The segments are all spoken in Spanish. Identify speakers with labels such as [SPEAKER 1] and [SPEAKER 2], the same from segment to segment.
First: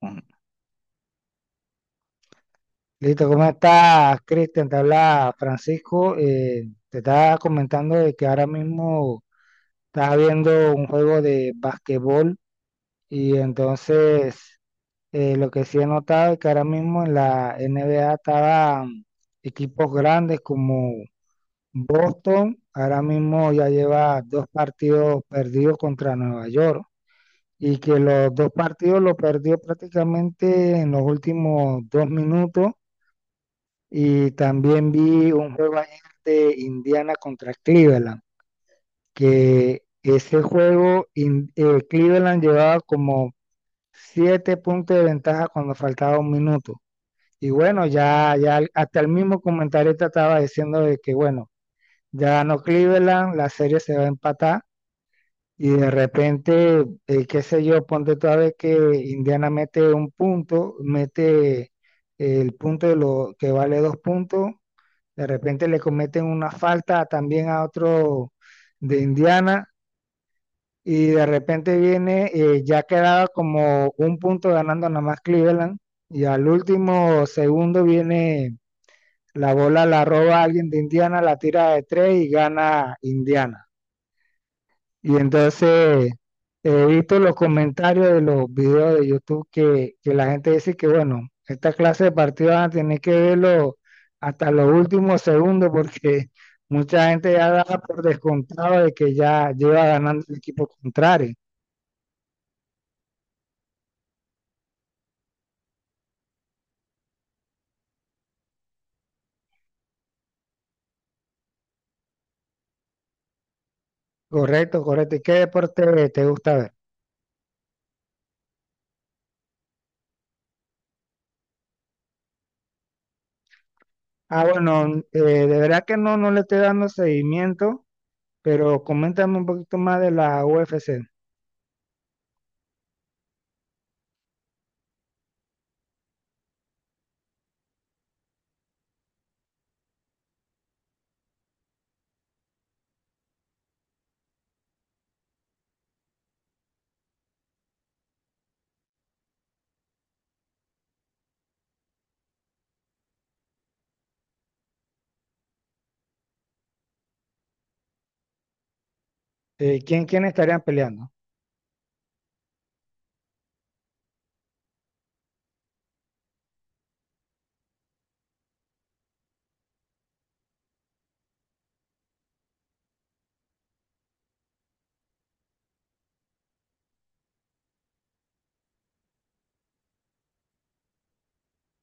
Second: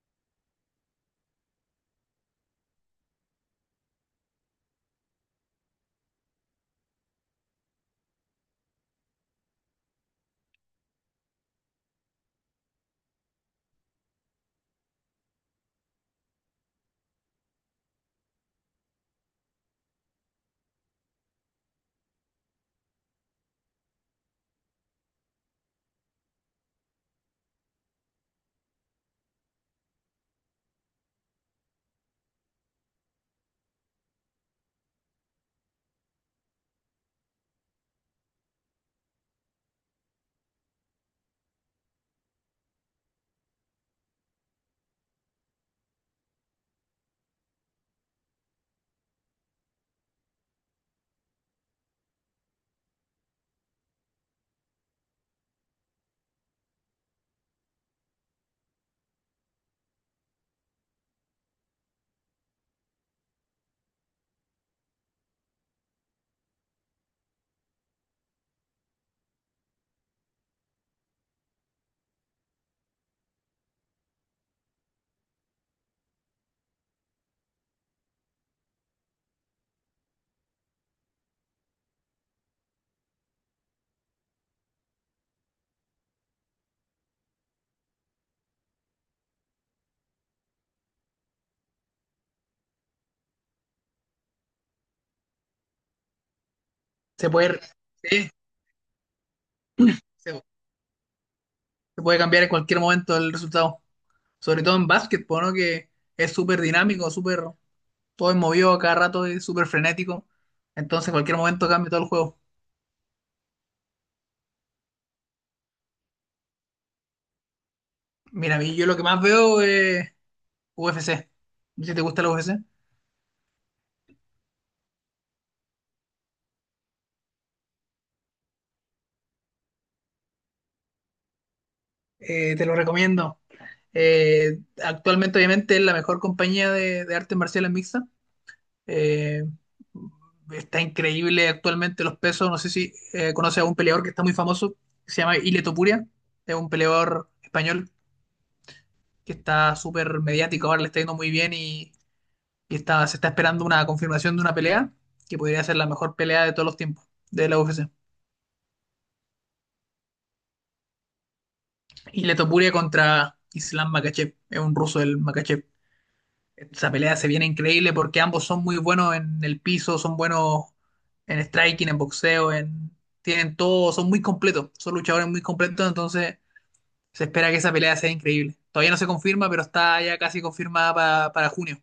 [SPEAKER 1] Ujú. Listo, ¿cómo estás, Cristian? Te habla Francisco. Te estaba comentando de que ahora mismo estaba viendo un juego de basquetbol y entonces lo que sí he notado es que ahora mismo en la NBA estaban equipos grandes como Boston. Ahora mismo ya lleva dos partidos perdidos contra Nueva York, y que los dos partidos los perdió prácticamente en los últimos dos minutos. Y también vi un juego ayer de Indiana contra Cleveland, que ese juego Cleveland llevaba como siete puntos de ventaja cuando faltaba un minuto. Y bueno, ya hasta el mismo comentarista estaba diciendo de que bueno, ya ganó Cleveland, la serie se va a empatar. Y de repente, qué sé yo, ponte toda vez que Indiana mete un punto, mete el punto de lo que vale dos puntos, de repente le cometen una falta también a otro de Indiana, y de repente viene, ya quedaba como un punto ganando nada más Cleveland, y al último segundo viene la bola, la roba alguien de Indiana, la tira de tres y gana Indiana. Y entonces he visto los comentarios de los videos de YouTube que la gente dice que, bueno, esta clase de partidos van a tener que verlo hasta los últimos segundos porque mucha
[SPEAKER 2] Se
[SPEAKER 1] gente ya
[SPEAKER 2] puede,
[SPEAKER 1] da por
[SPEAKER 2] sí,
[SPEAKER 1] descontado de que ya lleva ganando el
[SPEAKER 2] se,
[SPEAKER 1] equipo contrario.
[SPEAKER 2] se puede cambiar en cualquier momento el resultado. Sobre todo en básquetbol, ¿no? Que es súper dinámico, súper, todo es movido a cada rato, es súper frenético. Entonces, en cualquier momento cambia todo el juego.
[SPEAKER 1] Correcto, correcto. ¿Y qué deporte te gusta ver?
[SPEAKER 2] Mira, a mí yo lo que más veo es UFC. Si te gusta la UFC,
[SPEAKER 1] Ah, bueno, de verdad que no le estoy dando seguimiento, pero coméntame un poquito más de la UFC.
[SPEAKER 2] te lo recomiendo. Actualmente, obviamente, es la mejor compañía de artes marciales mixtas. Eh, está increíble actualmente los pesos. No sé si conoces a un peleador que está muy famoso, que se llama Ile Topuria. Es un peleador español que está súper mediático, ahora le está yendo muy bien, y está, se está esperando una confirmación de una pelea que podría ser la mejor pelea de todos los tiempos de la UFC.
[SPEAKER 1] ¿Quién estarían peleando?
[SPEAKER 2] Ile Topuria contra Islam Makhachev, es un ruso el Makhachev. Esa pelea se viene increíble porque ambos son muy buenos en el piso, son buenos en striking, en boxeo, en tienen todo, son muy completos, son luchadores muy completos, entonces se espera que esa pelea sea increíble. Todavía no se confirma, pero está ya casi confirmada para junio.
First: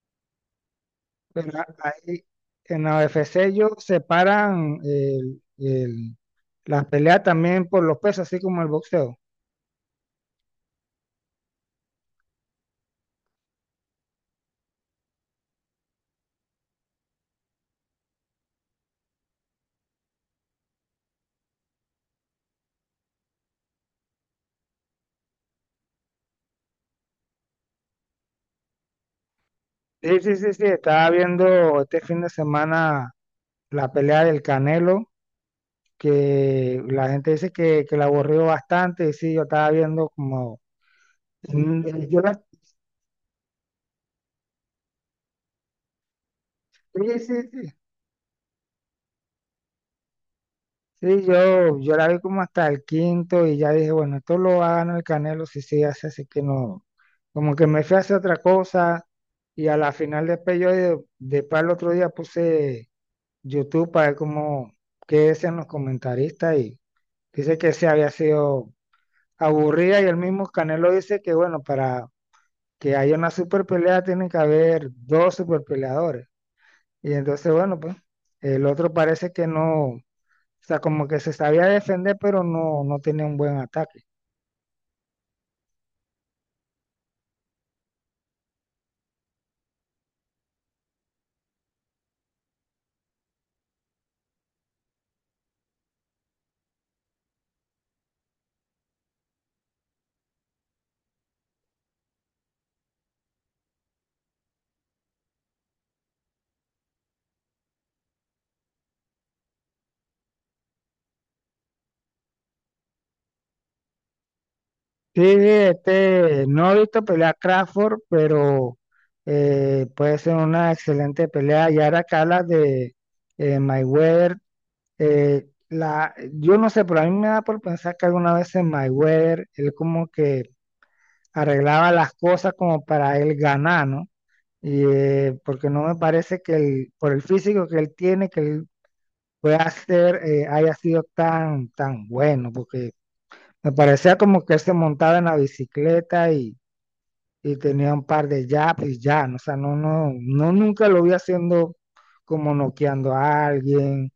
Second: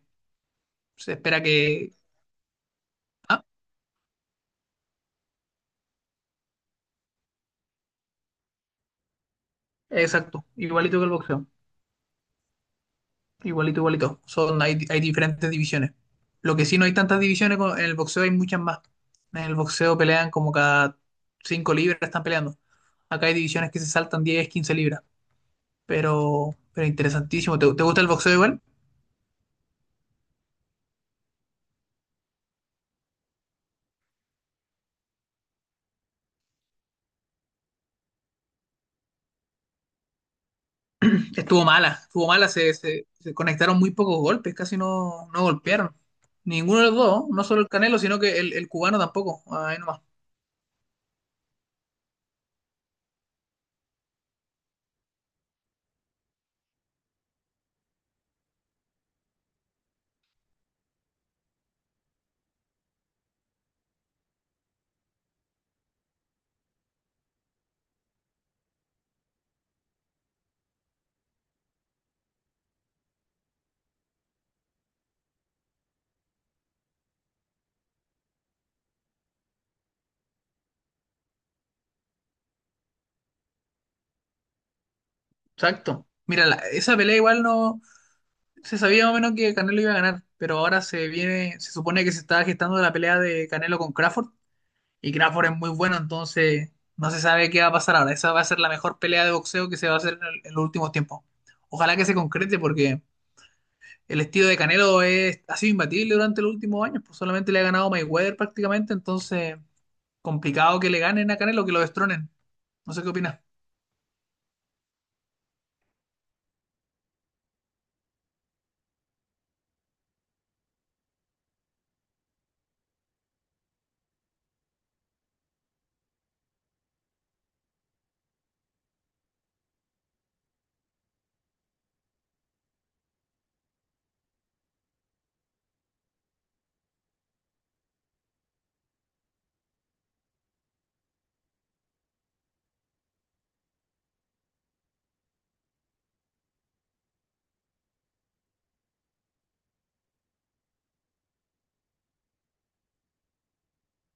[SPEAKER 2] Se espera que
[SPEAKER 1] Pero ahí en la
[SPEAKER 2] Ah,
[SPEAKER 1] UFC ellos separan las peleas también por los pesos, así como el boxeo.
[SPEAKER 2] exacto, igualito que el boxeo. Igualito, igualito. Hay, hay diferentes divisiones. Lo que sí no hay tantas divisiones, en el boxeo hay muchas más. En el boxeo pelean como cada 5 libras están peleando. Acá hay divisiones que se saltan 10 15 libras. Pero interesantísimo. ¿ te gusta el boxeo igual?
[SPEAKER 1] Sí, sí, sí, sí, estaba viendo este fin de semana la pelea del Canelo, que la gente dice que la aburrió bastante, y sí, yo estaba viendo como...
[SPEAKER 2] Estuvo
[SPEAKER 1] Mm,
[SPEAKER 2] mala,
[SPEAKER 1] yo
[SPEAKER 2] estuvo
[SPEAKER 1] la,
[SPEAKER 2] mala. Se conectaron muy pocos golpes, casi no, no golpearon. Ninguno de los
[SPEAKER 1] sí,
[SPEAKER 2] dos,
[SPEAKER 1] sí,
[SPEAKER 2] no solo el
[SPEAKER 1] sí,
[SPEAKER 2] Canelo, sino que el cubano tampoco. Ahí nomás.
[SPEAKER 1] sí, yo la vi como hasta el quinto y ya dije, bueno, esto lo va a ganar el Canelo si sigue así, así que no, como que me fui a hacer otra cosa, y a la final después el otro día puse YouTube para ver cómo, qué decían los comentaristas, y dice que se había sido aburrida y el mismo Canelo dice que bueno, para que haya una super pelea tienen que haber dos super peleadores, y entonces bueno, pues el otro parece que no. O sea, como que se sabía defender, pero no tenía un buen ataque.
[SPEAKER 2] Exacto. Mira, esa pelea igual no se sabía más o menos que Canelo iba a ganar, pero ahora se viene, se supone que se está gestando la pelea de Canelo con Crawford y Crawford es muy bueno, entonces no se sabe qué va a pasar ahora. Esa va a ser la mejor pelea de boxeo que se va a hacer en los últimos tiempos. Ojalá que se concrete porque el estilo de Canelo es, ha sido imbatible durante los últimos años, pues solamente le ha ganado Mayweather prácticamente, entonces complicado que le ganen a Canelo, que lo destronen. No sé qué opinas.
[SPEAKER 1] Sí, sí, este, no he visto pelear a Crawford, pero puede ser una excelente pelea. Y ahora que hablas de Mayweather, yo no sé, pero a mí me da por pensar que alguna vez en Mayweather él como que arreglaba las cosas como para él ganar, ¿no? Y, porque no me parece que él, por el físico que él tiene, que él pueda ser, haya sido tan, tan bueno, porque me parecía como que él se montaba en la bicicleta, y tenía un par de jabs y ya, o sea, no, no, no, nunca lo vi haciendo como noqueando a alguien,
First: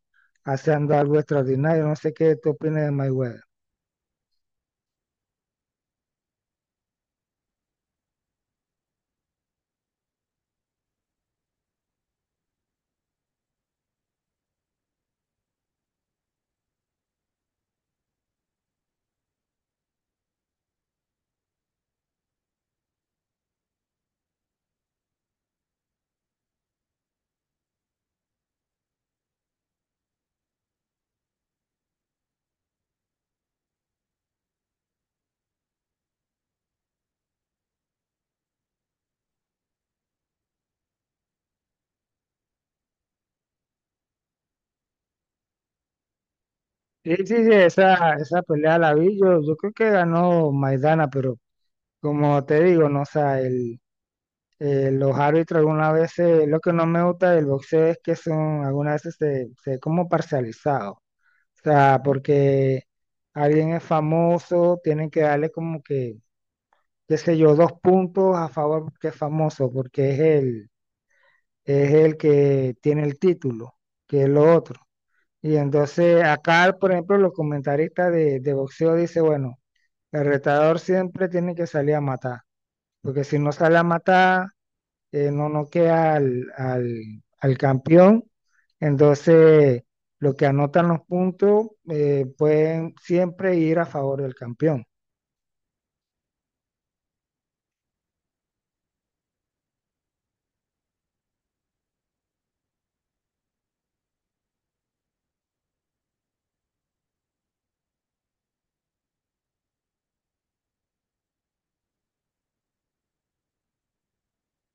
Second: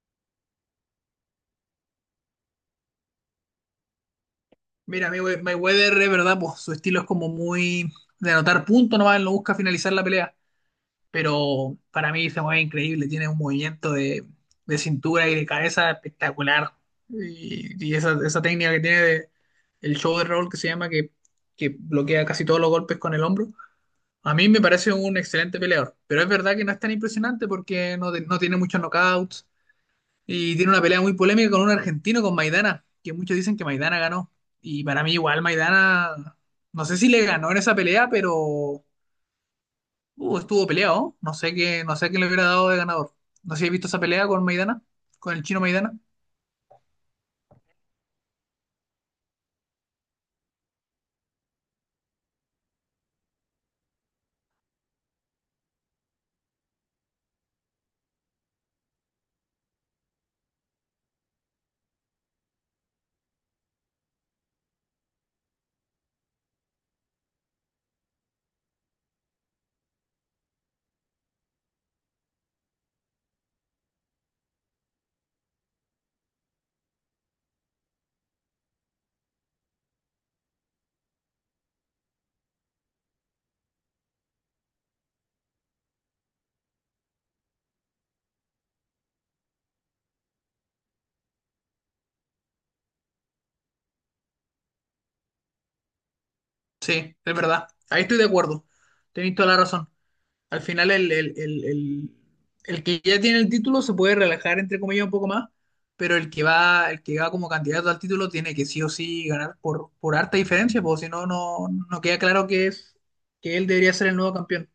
[SPEAKER 1] haciendo algo extraordinario. No sé qué tú opinas de Mayweather.
[SPEAKER 2] Mira, Mayweather es verdad, pues su estilo es como muy de anotar puntos nomás, él no busca finalizar la pelea, pero para mí se mueve increíble, tiene un movimiento de cintura y de cabeza espectacular. Y esa técnica que tiene de el shoulder roll que se llama, que bloquea casi todos los golpes con el hombro, a mí me parece un excelente peleador, pero es verdad que no es tan impresionante porque no tiene muchos knockouts y tiene una pelea muy polémica con un argentino, con Maidana, que muchos dicen que Maidana ganó. Y para mí igual Maidana, no sé si le ganó en esa pelea, pero estuvo peleado. No sé qué, no sé qué le hubiera dado de ganador. No sé si he visto esa pelea con Maidana, con el chino Maidana.
[SPEAKER 1] Sí, sí, sí, esa pelea la vi, yo creo que ganó Maidana, pero como te digo, no, o sea, el, los árbitros algunas veces, lo que no me gusta del boxeo es que son, algunas veces se, se ve como parcializados. O sea, porque alguien es famoso, tienen que darle como que, qué sé yo, dos puntos a favor porque es famoso, porque es es el que tiene el título, que es lo otro. Y entonces acá, por ejemplo, los comentaristas de boxeo dicen, bueno, el retador siempre tiene que salir a matar, porque si no sale a matar, no noquea al campeón. Entonces, lo que anotan los puntos pueden siempre ir a favor del campeón.
[SPEAKER 2] Sí, es verdad. Ahí estoy de acuerdo. Tenéis toda la razón. Al final el que ya tiene el título se puede relajar entre comillas un poco más, pero el que va como candidato al título tiene que sí o sí ganar por harta diferencia, porque si no, no, no queda claro que es, que él debería ser el nuevo campeón.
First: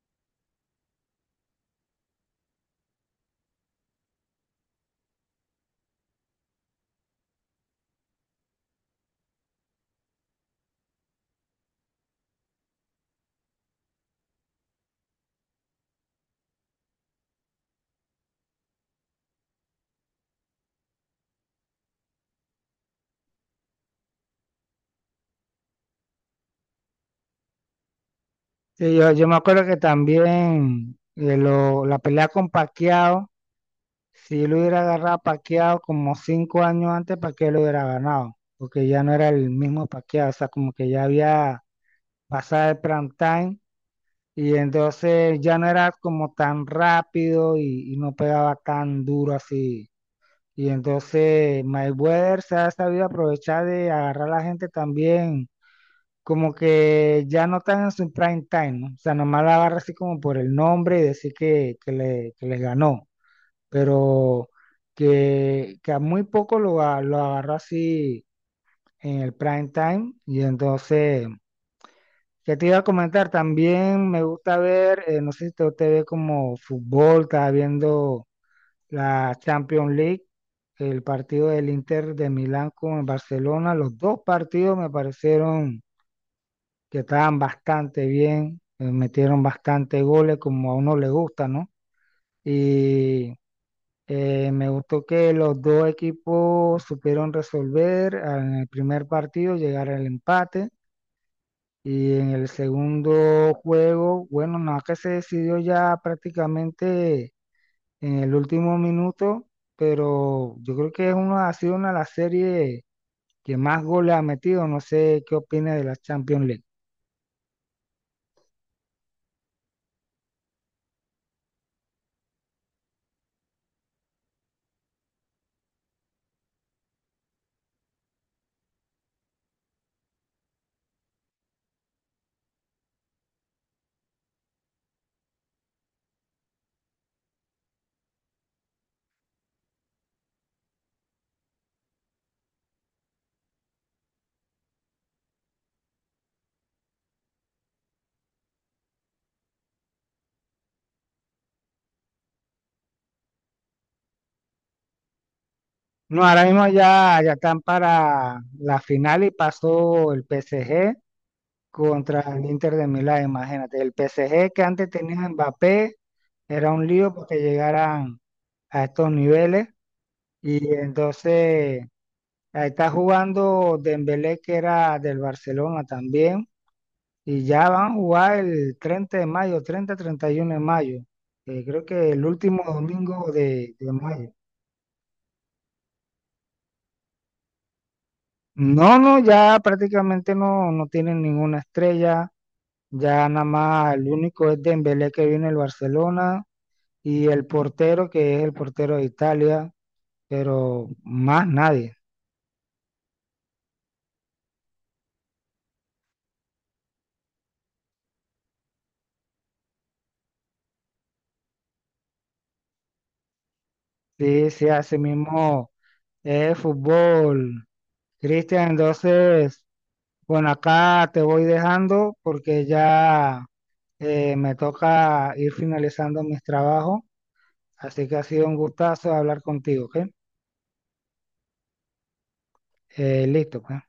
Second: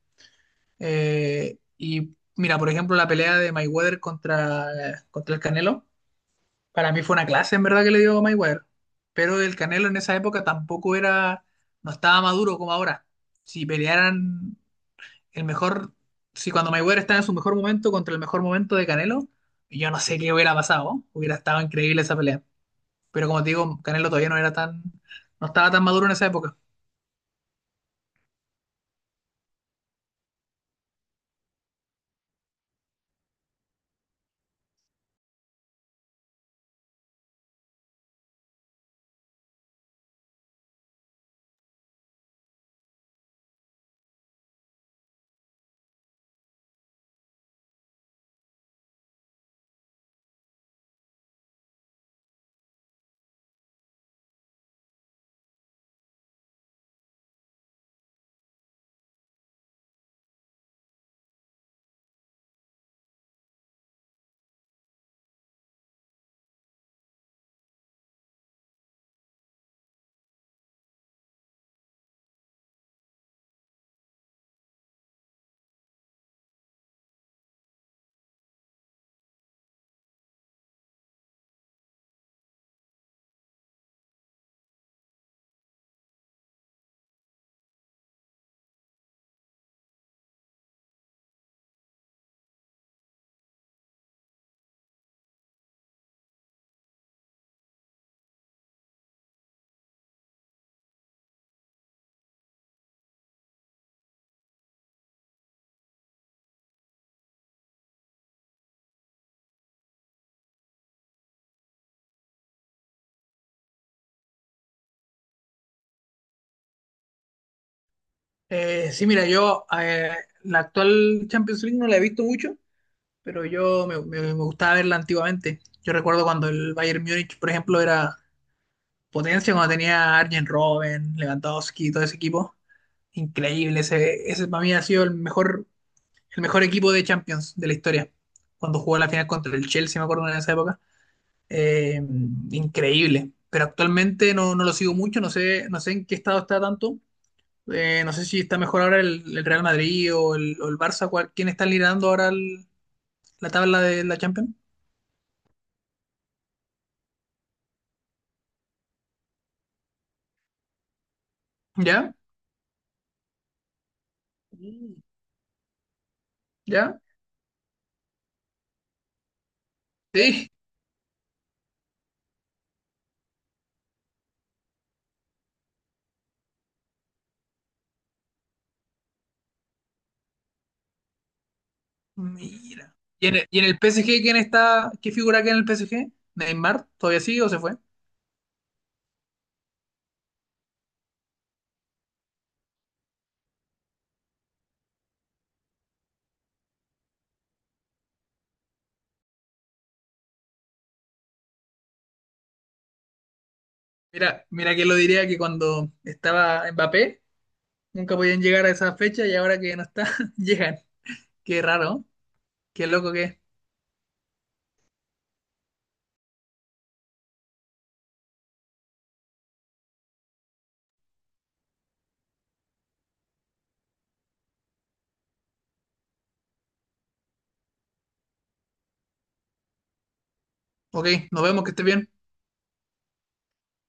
[SPEAKER 2] Y mira, por ejemplo, la pelea de Mayweather contra el Canelo, para mí fue una clase en verdad que le dio Mayweather, pero el Canelo en esa época tampoco era, no estaba maduro como ahora si pelearan el mejor, si cuando Mayweather estaba en su mejor momento contra el mejor momento de Canelo, yo no sé qué hubiera pasado, hubiera estado increíble esa pelea. Pero como te digo, Canelo todavía no era tan, no estaba tan maduro en esa época.
[SPEAKER 1] Sí, yo me acuerdo que también la pelea con Pacquiao, si lo hubiera agarrado a Pacquiao como 5 años antes, Pacquiao lo hubiera ganado, porque ya no era el mismo Pacquiao, o sea, como que ya había pasado el prime time, y entonces ya no era como tan rápido, y no pegaba tan duro así. Y entonces Mayweather se ha sabido aprovechar de agarrar a la gente también, como que ya no están en su prime time, ¿no? O sea, nomás la agarra así como por el nombre y decir que que le ganó, pero que a muy poco lo, lo agarró así en el prime time. Y entonces, ¿qué te iba a comentar? También me gusta ver, no sé si te ve como fútbol, estaba viendo la Champions League, el partido del Inter de Milán con el Barcelona. Los dos partidos me parecieron que estaban bastante bien, metieron bastante goles como a uno le gusta, ¿no? Y me gustó que los dos equipos supieron resolver en el primer partido, llegar al empate. Y en el segundo juego, bueno, nada, que se decidió ya prácticamente en el último minuto, pero yo creo que es una, ha sido una de las series que más goles ha metido. No sé qué opina de la Champions League.
[SPEAKER 2] Sí, mira, yo, la actual Champions League no la he visto mucho, pero yo me gustaba verla antiguamente. Yo recuerdo cuando el Bayern Múnich, por ejemplo, era potencia, cuando tenía a Arjen Robben, Lewandowski, todo ese equipo. Increíble, ese para mí ha sido el mejor equipo de Champions de la historia. Cuando jugó la final contra el Chelsea, me acuerdo en esa época. Eh, increíble. Pero actualmente no, no lo sigo mucho, no sé, no sé en qué estado está tanto. No sé si está mejor ahora el Real Madrid o o el Barça. ¿Quién está liderando ahora la tabla de la Champions?
[SPEAKER 1] No, ahora mismo ya están para la final, y pasó el PSG
[SPEAKER 2] ¿Ya?
[SPEAKER 1] contra el Inter de Milán, imagínate. El PSG que antes
[SPEAKER 2] Sí.
[SPEAKER 1] tenía a Mbappé, era un
[SPEAKER 2] ¿Ya?
[SPEAKER 1] lío porque llegaran a estos niveles,
[SPEAKER 2] Sí.
[SPEAKER 1] y entonces ahí está jugando Dembélé, que era del Barcelona también. Y ya van a jugar el 30 de mayo, 30, 31 de mayo. Creo que el último
[SPEAKER 2] Mira. ¿Y
[SPEAKER 1] domingo
[SPEAKER 2] en y en el
[SPEAKER 1] de
[SPEAKER 2] PSG
[SPEAKER 1] mayo.
[SPEAKER 2] quién está? ¿Qué figura queda en el PSG? ¿Neymar? ¿Todavía sigue o se fue?
[SPEAKER 1] No, no, ya prácticamente no tienen ninguna estrella. Ya nada más el único es Dembélé, que viene el Barcelona, y el portero, que es el portero de Italia, pero más nadie.
[SPEAKER 2] Mira, mira que lo diría que cuando estaba Mbappé. Nunca podían llegar a esa fecha y ahora que ya no está, llegan. Qué raro, ¿eh? Qué loco que es.
[SPEAKER 1] Sí, sí, así mismo es fútbol. Cristian, entonces, bueno, acá te voy dejando porque ya me toca ir finalizando mis trabajos, así que ha sido un gustazo hablar contigo, ¿ok?
[SPEAKER 2] Ok, nos vemos, que esté bien.
[SPEAKER 1] Listo, pues.